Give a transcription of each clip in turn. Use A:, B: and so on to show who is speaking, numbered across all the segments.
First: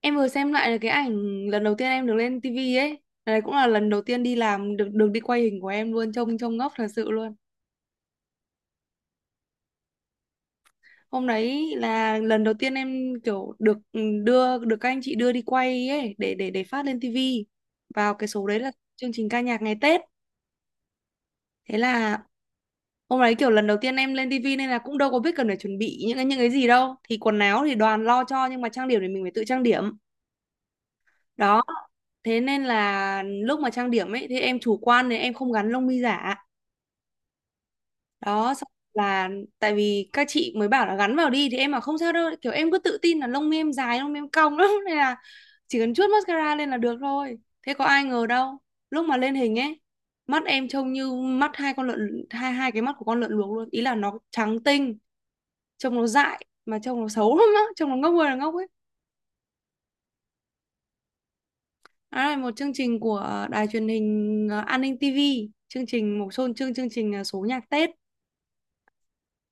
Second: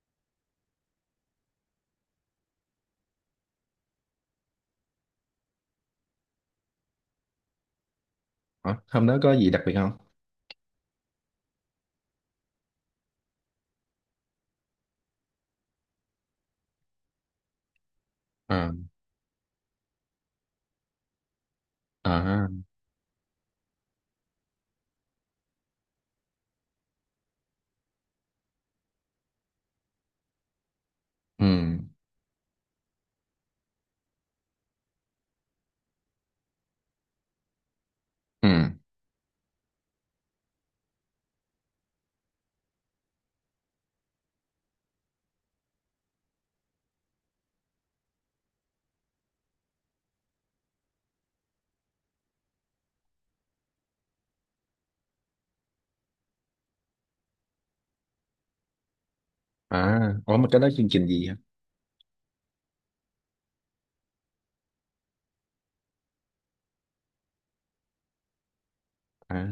A: Em vừa xem lại cái ảnh lần đầu tiên em được lên tivi ấy. Đấy cũng là lần đầu tiên đi làm được được đi quay hình của em luôn, trông trông ngốc thật sự luôn.
B: Ủa, hôm đó có gì đặc biệt không?
A: Hôm đấy là lần đầu tiên em kiểu được đưa được các anh chị đưa đi quay ấy để phát lên tivi. Vào cái số đấy là
B: À,
A: chương trình ca nhạc ngày Tết. Thế là
B: à,
A: hôm đấy kiểu lần đầu tiên em lên tivi nên là cũng đâu có biết cần phải chuẩn bị những cái gì đâu. Thì quần áo thì đoàn lo cho nhưng mà trang điểm thì mình phải tự trang điểm.
B: ừ,
A: Đó, thế nên là lúc mà trang điểm ấy thì em chủ quan nên em không gắn lông mi giả
B: ừ,
A: đó xong là tại vì các chị mới bảo là gắn vào đi thì em bảo không sao đâu, kiểu em cứ tự tin là lông mi em dài, lông mi em cong lắm nên là chỉ cần chuốt mascara lên là được thôi. Thế có ai ngờ đâu, lúc mà lên hình ấy mắt em trông như mắt hai con lợn, hai hai cái mắt của con lợn luộc luôn, ý là nó trắng tinh, trông nó dại mà trông nó xấu lắm á, trông nó ngốc ơi là ngốc ấy.
B: à, ủa mà cái đó chương trình gì hả?
A: Đó là một chương trình của đài truyền hình An ninh TV, chương trình một chương chương chương trình số nhạc Tết.
B: À,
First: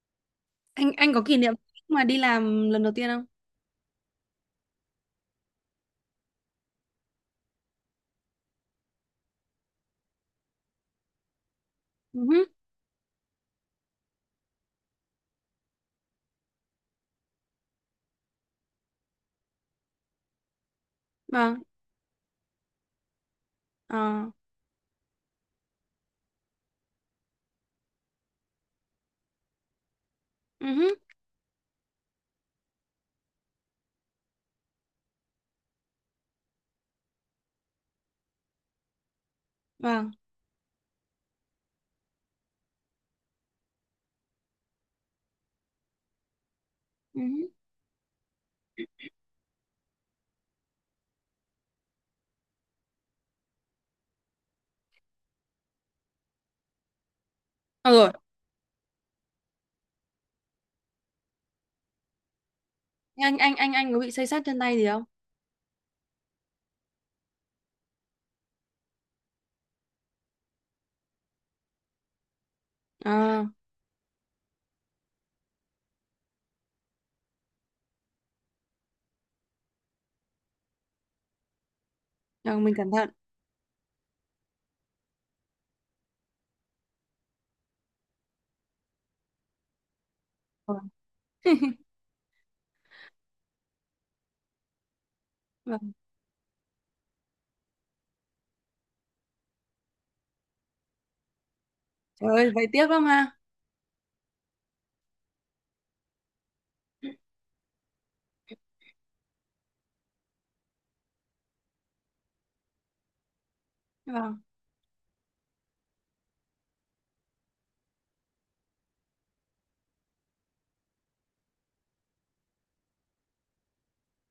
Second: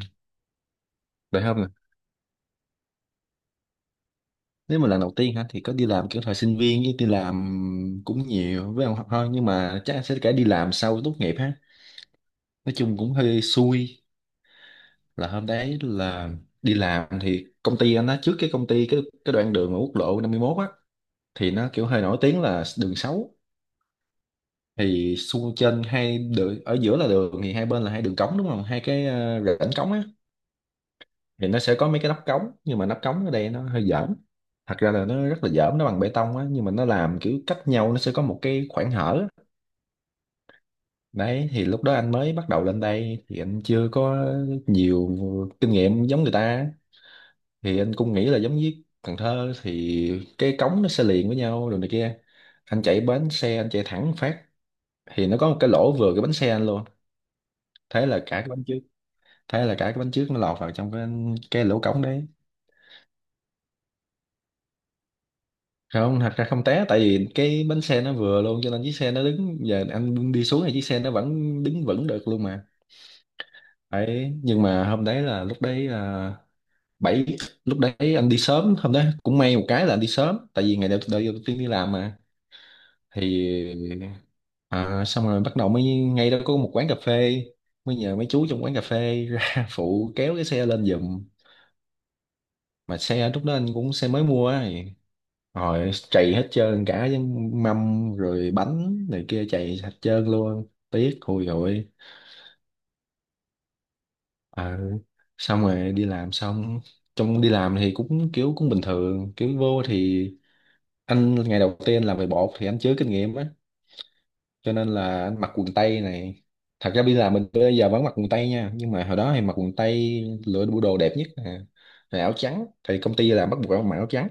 A: Anh có kỷ
B: đại
A: niệm
B: học nè.
A: mà đi làm lần đầu tiên không?
B: Nếu mà lần đầu tiên hả, thì có đi làm kiểu thời sinh viên với đi làm cũng nhiều với ông học thôi. Nhưng mà chắc sẽ cả đi làm sau tốt nghiệp ha.
A: Ừ hứ.
B: Nói chung cũng hơi xui là hôm đấy là đi làm thì công ty anh đó trước cái công ty cái đoạn đường ở quốc lộ 51 á, thì
A: Vâng.
B: nó kiểu hơi nổi tiếng là đường xấu.
A: Ờ,
B: Thì xung trên hai đường ở giữa là đường, thì hai bên là hai đường cống, đúng không, hai cái rãnh cống á.
A: ừ hứ,
B: Thì nó sẽ có mấy cái nắp cống, nhưng mà nắp cống ở đây nó hơi dởm, thật ra là nó rất là dởm. Nó bằng bê tông á, nhưng mà nó làm kiểu cách nhau, nó sẽ có một cái khoảng hở á.
A: vâng,
B: Đấy, thì lúc đó anh mới bắt đầu lên đây thì anh chưa có nhiều kinh nghiệm giống người ta á.
A: ừ hứ.
B: Thì anh cũng nghĩ là giống với Cần Thơ thì cái cống nó sẽ liền với nhau rồi này kia, anh chạy bánh xe anh chạy thẳng phát, thì nó có một cái lỗ vừa cái bánh xe anh luôn.
A: Ờ,
B: thế
A: rồi,
B: là cả cái bánh trước Thế là cả cái bánh trước nó lọt vào trong cái lỗ cống đấy.
A: anh có bị xây xát chân tay gì không?
B: Không, thật ra không té, tại vì cái bánh xe nó vừa luôn, cho nên chiếc xe nó đứng, giờ anh đi xuống thì chiếc xe nó vẫn đứng vững được luôn mà.
A: Ờ,
B: Đấy, nhưng mà hôm đấy là, lúc đấy là bảy lúc đấy anh đi sớm, hôm đấy cũng may một cái là anh đi sớm, tại vì ngày đầu tiên đi làm mà.
A: rồi mình cẩn thận.
B: Thì à, xong rồi bắt đầu, mới ngay đó có một quán cà phê, mới nhờ mấy chú trong quán cà phê ra phụ kéo cái xe lên
A: Vâng.
B: giùm. Mà xe lúc đó anh cũng xe mới mua á, rồi
A: Vâng.
B: trầy hết trơn cả với mâm rồi bánh này kia, trầy hết trơn luôn, tiếc hôi rồi.
A: Trời ơi, vậy tiếc lắm ha.
B: Ờ, xong rồi đi làm. Xong trong đi làm thì cũng kiểu cũng bình thường, kiểu vô thì anh ngày đầu tiên làm về bột thì anh chưa kinh nghiệm á,
A: Vâng,
B: cho nên là anh mặc quần tây này. Thật ra bây giờ mình bây giờ vẫn mặc quần tây nha, nhưng mà hồi đó thì mặc quần tây lựa bộ đồ đẹp nhất nè, rồi áo trắng thì công ty là bắt buộc phải mặc áo trắng.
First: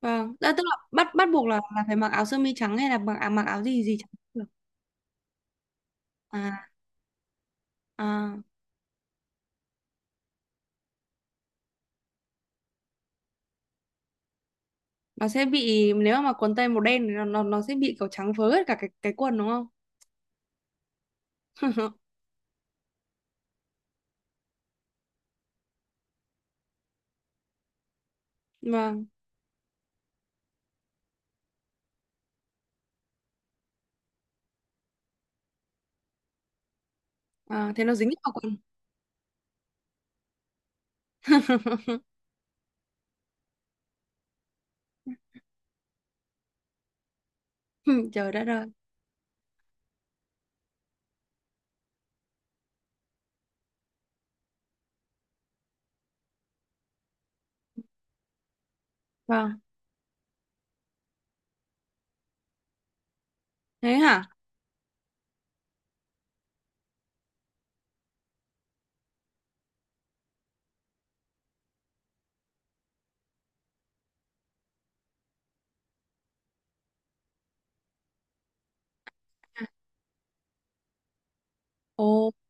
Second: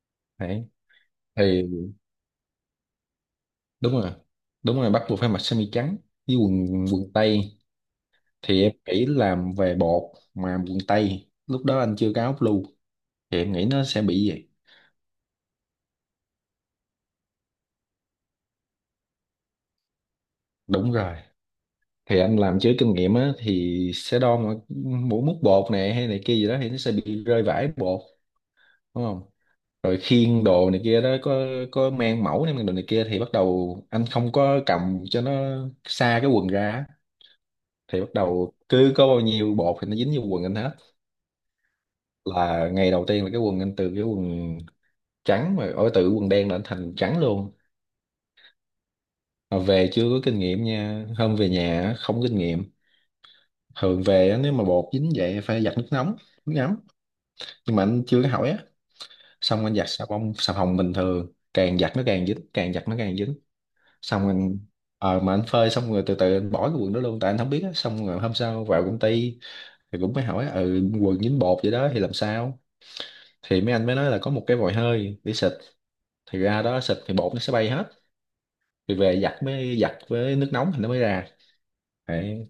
A: vâng. Đã tức
B: Đấy,
A: là bắt bắt
B: thì
A: buộc là phải mặc áo sơ mi trắng hay là mặc mặc áo gì
B: đúng
A: gì trắng
B: rồi,
A: cũng được.
B: đúng rồi, bắt buộc phải mặc sơ mi trắng với
A: À,
B: quần quần tây.
A: à,
B: Thì em nghĩ làm về bột mà quần tây, lúc đó anh chưa có áo blue, thì em nghĩ nó sẽ bị vậy.
A: nó sẽ bị, nếu mà mặc quần tây màu đen thì nó sẽ bị kiểu trắng phớ hết cả cái quần đúng không?
B: Đúng rồi, thì anh làm chứ kinh nghiệm á thì sẽ đo mỗi múc bột này hay này kia gì đó thì nó sẽ bị rơi vãi bột, đúng
A: Vâng,
B: không. Rồi khiên đồ này kia đó, có mang mẫu này mang đồ này kia thì bắt đầu anh không có cầm cho nó xa cái quần ra á,
A: à, thế nó
B: thì bắt
A: dính vào
B: đầu
A: quần.
B: cứ có bao nhiêu bột thì nó dính vô quần anh hết. Là ngày đầu tiên là cái quần anh, từ cái quần trắng mà ở từ quần đen là anh thành trắng luôn.
A: Trời đất ơi.
B: Mà về chưa có kinh nghiệm nha, hôm về nhà á, không có kinh nghiệm, thường về á, nếu mà bột dính vậy phải giặt nước nóng, nước ấm, nhưng mà anh chưa có hỏi á.
A: Vâng,
B: Xong anh giặt xà bông xà phòng bình thường, càng giặt nó càng dính, càng giặt nó càng dính.
A: thế hả?
B: Xong anh ờ mà Anh phơi xong rồi từ từ anh bỏ cái quần đó luôn, tại anh không biết á. Xong rồi hôm sau vào công ty thì cũng mới hỏi, ừ quần dính bột vậy đó thì làm sao, thì mấy anh mới nói là có một cái vòi hơi để xịt, thì ra đó xịt thì bột nó sẽ bay hết, thì về giặt, mới giặt với nước nóng thì nó mới ra.
A: Ồ,
B: Đấy,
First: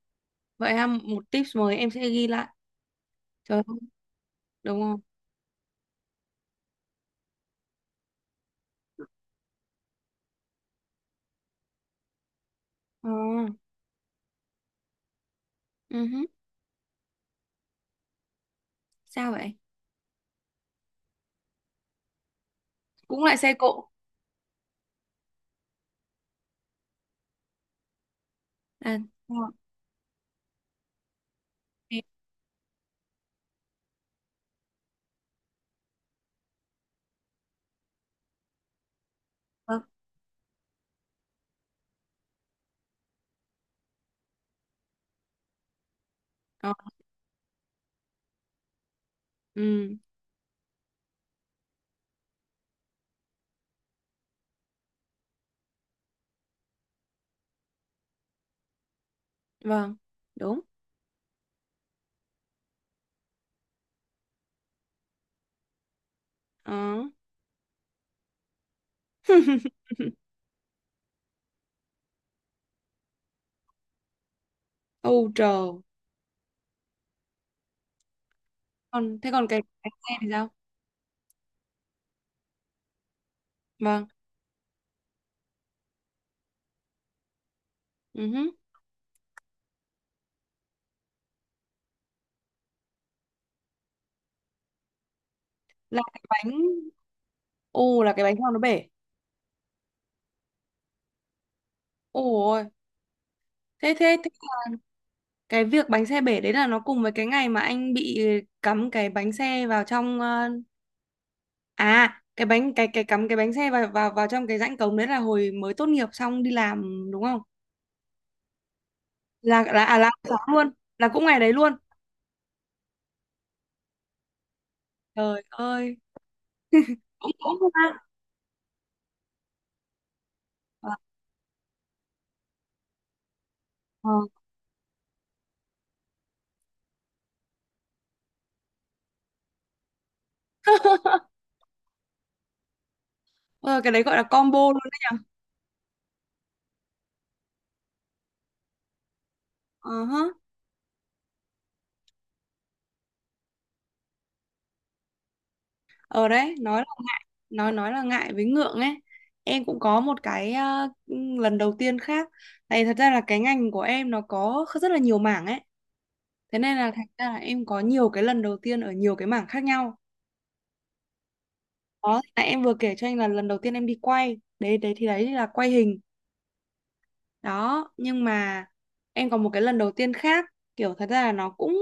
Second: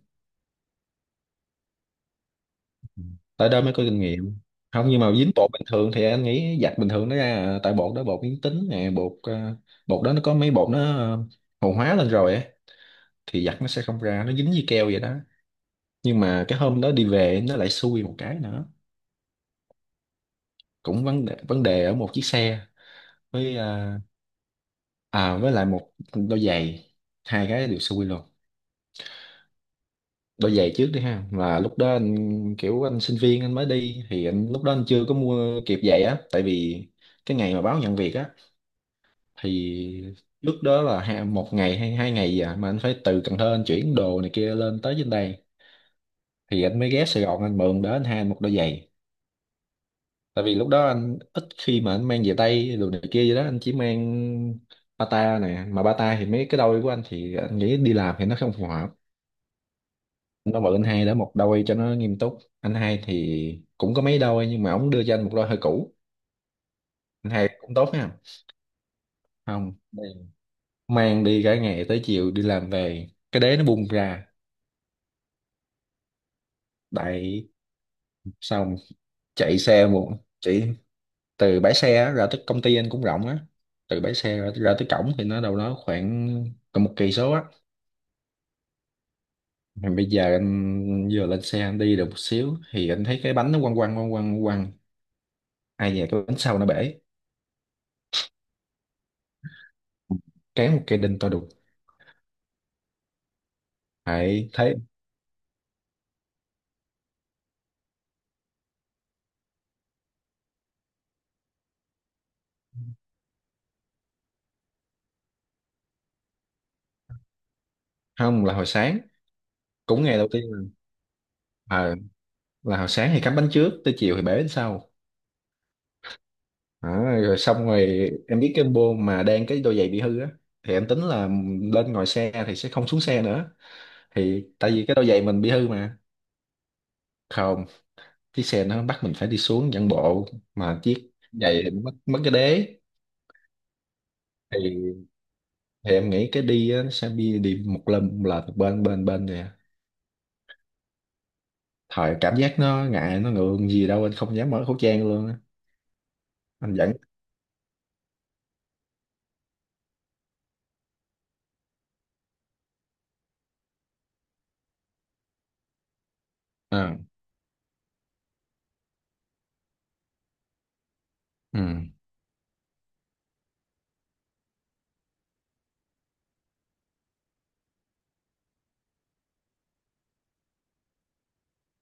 A: vậy ha, một tips mới em sẽ ghi lại.
B: tại
A: Trời
B: đó mới
A: ơi,
B: có kinh nghiệm.
A: đúng
B: Không,
A: không?
B: nhưng mà dính bột bình thường thì anh nghĩ giặt bình thường nó ra à. Tại bột đó bột biến tính nè, bột đó nó có mấy hồ hóa lên rồi á,
A: Ờ,
B: thì giặt nó sẽ không ra, nó dính với keo vậy đó.
A: ừ hứ.
B: Nhưng mà cái hôm đó đi về nó lại xui một cái nữa.
A: Sao vậy?
B: Cũng vấn đề ở một chiếc xe
A: Cũng lại xe
B: với
A: cộ.
B: với lại một đôi giày, hai cái đều xui luôn.
A: À, đúng rồi.
B: Đôi giày trước đi ha, là lúc đó
A: Thì-
B: anh kiểu anh sinh viên anh mới đi, thì anh lúc đó anh chưa có mua kịp giày á, tại vì cái ngày mà báo nhận việc á
A: ờ,
B: thì trước đó là hai, một ngày hay hai ngày gì à, mà anh phải từ Cần Thơ anh chuyển đồ này kia lên tới trên đây, thì
A: ờ,
B: anh mới ghé Sài Gòn anh mượn đó anh hai anh một đôi giày.
A: ừ,
B: Tại vì lúc đó anh ít khi mà anh mang về tay đồ này kia gì đó, anh chỉ mang bata nè, mà bata thì mấy cái đôi của anh thì anh nghĩ đi làm thì nó không phù hợp.
A: vâng, đúng.
B: Nó mượn anh hai đó một đôi cho nó nghiêm túc, anh hai thì cũng có mấy đôi nhưng mà ổng đưa cho anh một đôi hơi cũ.
A: Ờ.
B: Anh hai cũng tốt ha. Không, mang đi cả ngày tới chiều đi làm về cái đế nó bung ra.
A: Âu trời.
B: Đại xong,
A: Còn thế còn
B: chạy
A: cái
B: xe
A: bánh
B: một
A: xe thì sao?
B: chạy từ bãi xe á, ra tới công ty anh cũng rộng á, từ
A: Vâng.
B: bãi xe ra tới cổng thì nó đâu đó khoảng còn một cây số á.
A: Ừ hứ.
B: Mà bây giờ anh vừa lên xe anh đi được một xíu thì anh thấy cái bánh nó quăng quăng quăng quăng quăng, ai
A: Là
B: dè cái
A: cái
B: bánh
A: bánh,
B: sau nó bể,
A: ô là cái bánh sau nó bể.
B: cán một cây đinh to đùng.
A: Ôi, thế thế thế
B: Hãy thấy
A: là cái việc bánh xe bể đấy là nó cùng với cái ngày mà anh bị cắm cái bánh xe vào trong à cái bánh cái cắm cái bánh xe vào vào vào trong cái rãnh cống đấy, là hồi mới tốt nghiệp xong đi làm đúng không?
B: không, là hồi sáng,
A: Là
B: cũng
A: là
B: ngày đầu
A: sáng
B: tiên là,
A: luôn, là cũng ngày đấy luôn.
B: à, là hồi sáng thì cắm bánh trước, tới chiều thì bể bánh sau.
A: Trời ơi,
B: Đó,
A: cũng
B: rồi
A: cũng
B: xong
A: không ăn
B: rồi em biết cái bô mà đang, cái đôi giày bị hư á thì em
A: ờ
B: tính là lên ngồi xe thì sẽ không xuống xe nữa,
A: ờ.
B: thì tại vì cái đôi giày mình bị hư mà. Không, chiếc xe nó bắt mình phải đi xuống dẫn bộ, mà chiếc giày thì mất mất cái đế.
A: Ờ, cái đấy gọi là combo luôn
B: thì
A: đấy nhở.
B: thì em nghĩ cái đi á, nó sẽ đi đi một lần là từ bên bên bên nè,
A: Ờ hả.
B: thời cảm giác nó ngại nó ngượng gì đâu, anh không dám mở khẩu trang luôn á.
A: Ở đấy
B: Anh
A: nói là
B: vẫn
A: ngại, nói là ngại với ngượng ấy. Em cũng có một cái lần đầu tiên khác, tại thật ra là cái ngành của em nó có rất là nhiều mảng ấy, thế nên là
B: à.
A: thành ra là em có nhiều cái lần đầu tiên ở nhiều cái mảng khác nhau.
B: ừ
A: Đó là em vừa kể cho anh là lần đầu tiên em đi quay đấy, đấy thì đấy là quay hình đó. Nhưng mà em còn một cái lần đầu tiên khác, kiểu thật ra là nó cũng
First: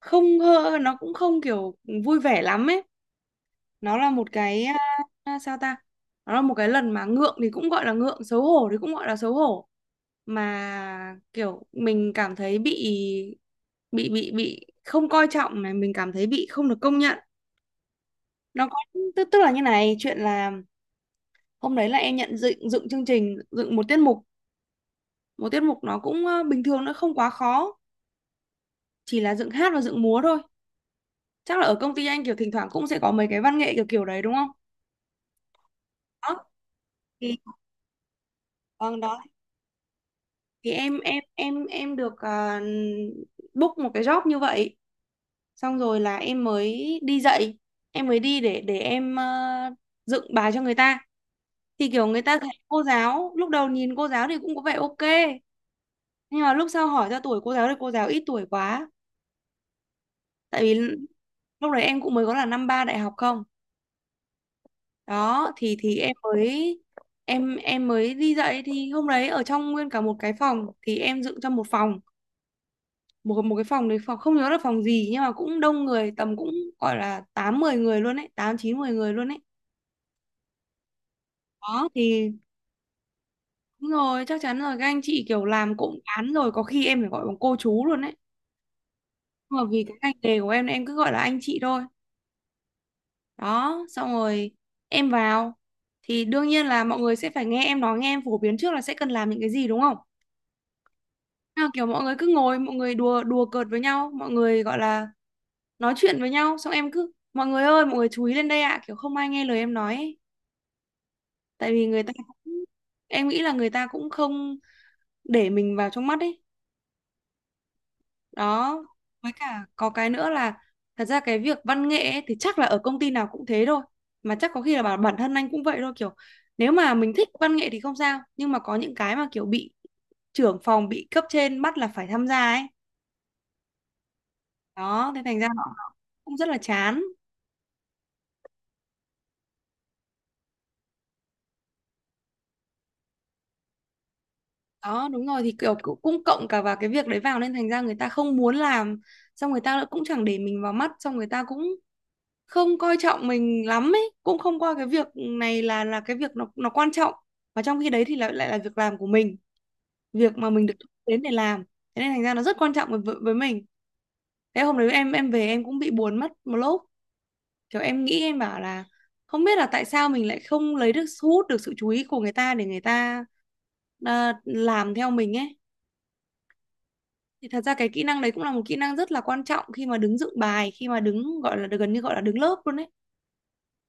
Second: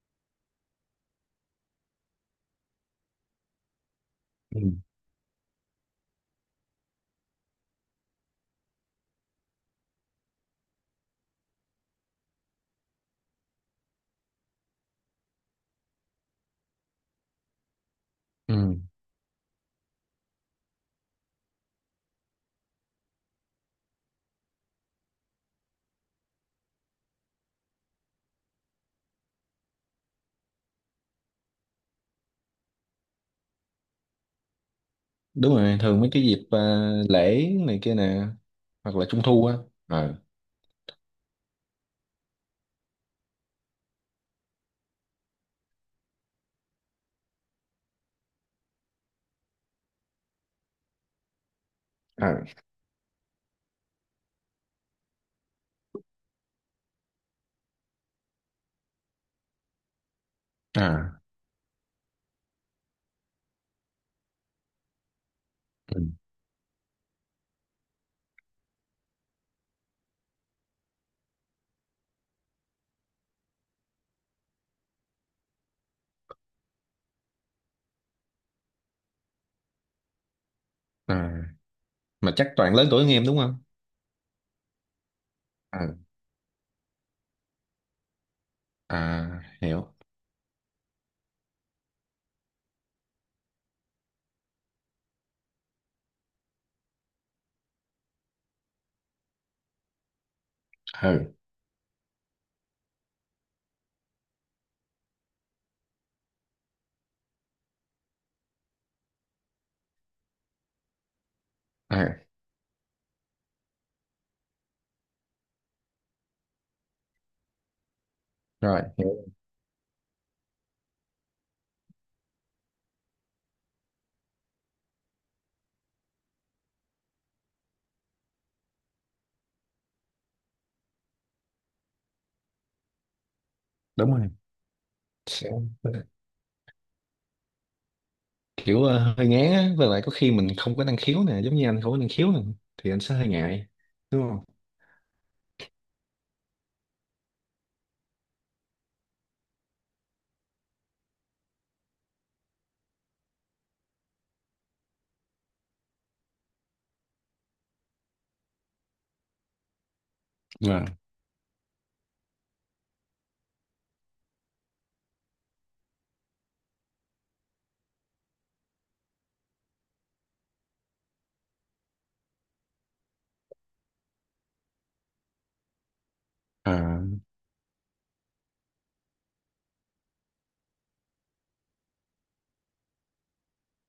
A: không hơ nó cũng không kiểu vui vẻ lắm ấy. Nó là một cái
B: ừ
A: à, sao ta, nó là một cái lần mà ngượng thì cũng gọi là ngượng, xấu hổ thì cũng gọi là xấu hổ, mà kiểu mình cảm thấy bị bị không coi trọng này, mình cảm thấy bị không được công nhận. Nó có,
B: ừ.
A: tức tức là như này, chuyện là hôm đấy là em nhận dựng dựng chương trình, dựng một tiết mục. Một tiết mục nó cũng bình thường, nó không quá khó, chỉ là dựng hát và dựng múa thôi. Chắc là ở công ty anh kiểu thỉnh thoảng cũng sẽ có mấy cái văn nghệ kiểu kiểu đấy đúng không?
B: Đúng rồi, thường mấy cái
A: Đó
B: dịp
A: thì
B: lễ này kia nè, hoặc
A: vâng,
B: là
A: đó
B: trung thu á. ờ
A: thì em được book một cái job như vậy. Xong rồi là em mới đi dạy, em mới đi để em dựng bài cho người ta. Thì kiểu người ta
B: à
A: thấy cô giáo, lúc đầu nhìn cô giáo thì cũng có vẻ ok, nhưng mà lúc sau hỏi ra tuổi cô giáo thì cô giáo ít tuổi quá. Tại vì
B: à
A: lúc đấy em cũng mới có là năm ba đại học không, đó thì
B: ừ,
A: em mới, em mới đi dạy. Thì hôm đấy ở trong nguyên cả một cái phòng, thì em dựng trong một phòng, một một cái phòng đấy, phòng không nhớ là phòng gì nhưng mà cũng đông người, tầm cũng gọi là tám mười người luôn ấy, tám chín mười người luôn ấy.
B: à
A: Đó
B: mà
A: thì
B: chắc toàn lớn tuổi hơn em đúng không.
A: đúng rồi, chắc chắn rồi, các anh chị kiểu làm
B: À,
A: cụm cán rồi, có khi em phải gọi bằng cô chú luôn đấy.
B: à
A: Nhưng mà vì
B: hiểu.
A: cái ngành nghề của em cứ gọi là anh chị thôi. Đó xong rồi em vào, thì đương nhiên là mọi người sẽ phải nghe em nói, nghe em phổ biến trước là sẽ cần làm những cái gì đúng không.
B: ừ
A: Nào kiểu mọi người cứ ngồi, mọi người đùa đùa cợt với nhau, mọi người gọi là nói chuyện với nhau, xong em cứ mọi người ơi mọi người chú ý lên đây ạ, kiểu không ai nghe lời em nói ấy. Tại vì người ta
B: à
A: cũng, em nghĩ là người ta cũng không để mình vào trong mắt ấy
B: Rồi
A: đó.
B: hiểu.
A: Với cả có cái nữa là thật ra cái việc văn nghệ ấy, thì chắc là ở công ty nào cũng thế thôi, mà chắc có khi là bản bản thân anh cũng vậy thôi, kiểu nếu mà mình thích văn nghệ thì không sao, nhưng mà có những cái mà kiểu bị trưởng phòng, bị cấp trên bắt là phải tham gia ấy.
B: Đúng rồi.
A: Đó thế thành ra nó
B: Hiểu.
A: cũng rất là chán.
B: Kiểu hơi ngán á, với lại có khi mình không có năng khiếu nè, giống như anh không có năng khiếu nè thì anh sẽ hơi ngại, đúng không.
A: Đó đúng rồi, thì kiểu cũng cũng cộng cả vào cái việc đấy vào, nên thành ra người ta không muốn làm, xong người ta lại cũng chẳng để mình vào mắt, xong người ta cũng không coi trọng mình lắm ấy, cũng không coi cái việc này là cái việc nó quan trọng. Và trong khi đấy thì lại lại là việc làm của mình, việc mà mình được
B: Vâng.
A: thuê đến để làm, thế nên thành ra nó rất quan trọng với với mình. Thế hôm đấy em về, em cũng bị buồn mất một lúc, kiểu em nghĩ em bảo là không biết là tại sao mình lại không lấy được, thu hút được sự chú ý của người ta để người ta làm theo mình ấy.
B: à
A: Thì thật ra cái kỹ năng đấy cũng là một kỹ năng rất là quan trọng khi mà đứng dựng bài, khi mà đứng gọi là gần như gọi là đứng lớp luôn đấy.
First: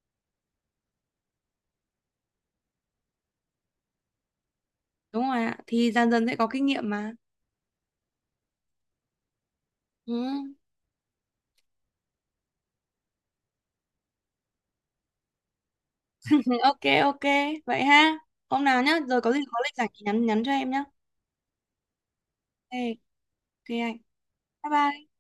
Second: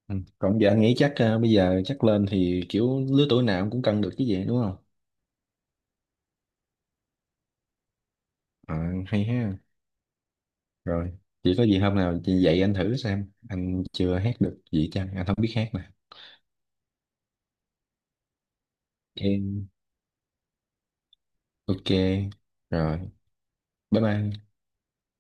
B: ừ, còn giờ anh nghĩ chắc bây giờ chắc lên thì kiểu lứa tuổi nào cũng cân được chứ gì, đúng không.
A: Đúng rồi ạ. Thì dần dần sẽ có kinh nghiệm mà.
B: Ờ, hay ha.
A: Ừ.
B: Rồi, chỉ có gì hôm nào chị dạy anh thử xem, anh chưa hát được gì chăng, anh không biết hát nè.
A: Ừ, ok ok, vậy ha. Hôm nào nhá, rồi có gì có
B: Em
A: lịch rảnh thì nhắn nhắn cho em nhá.
B: ok
A: Ok,
B: rồi,
A: ok
B: bye
A: anh.
B: bye.
A: Bye bye.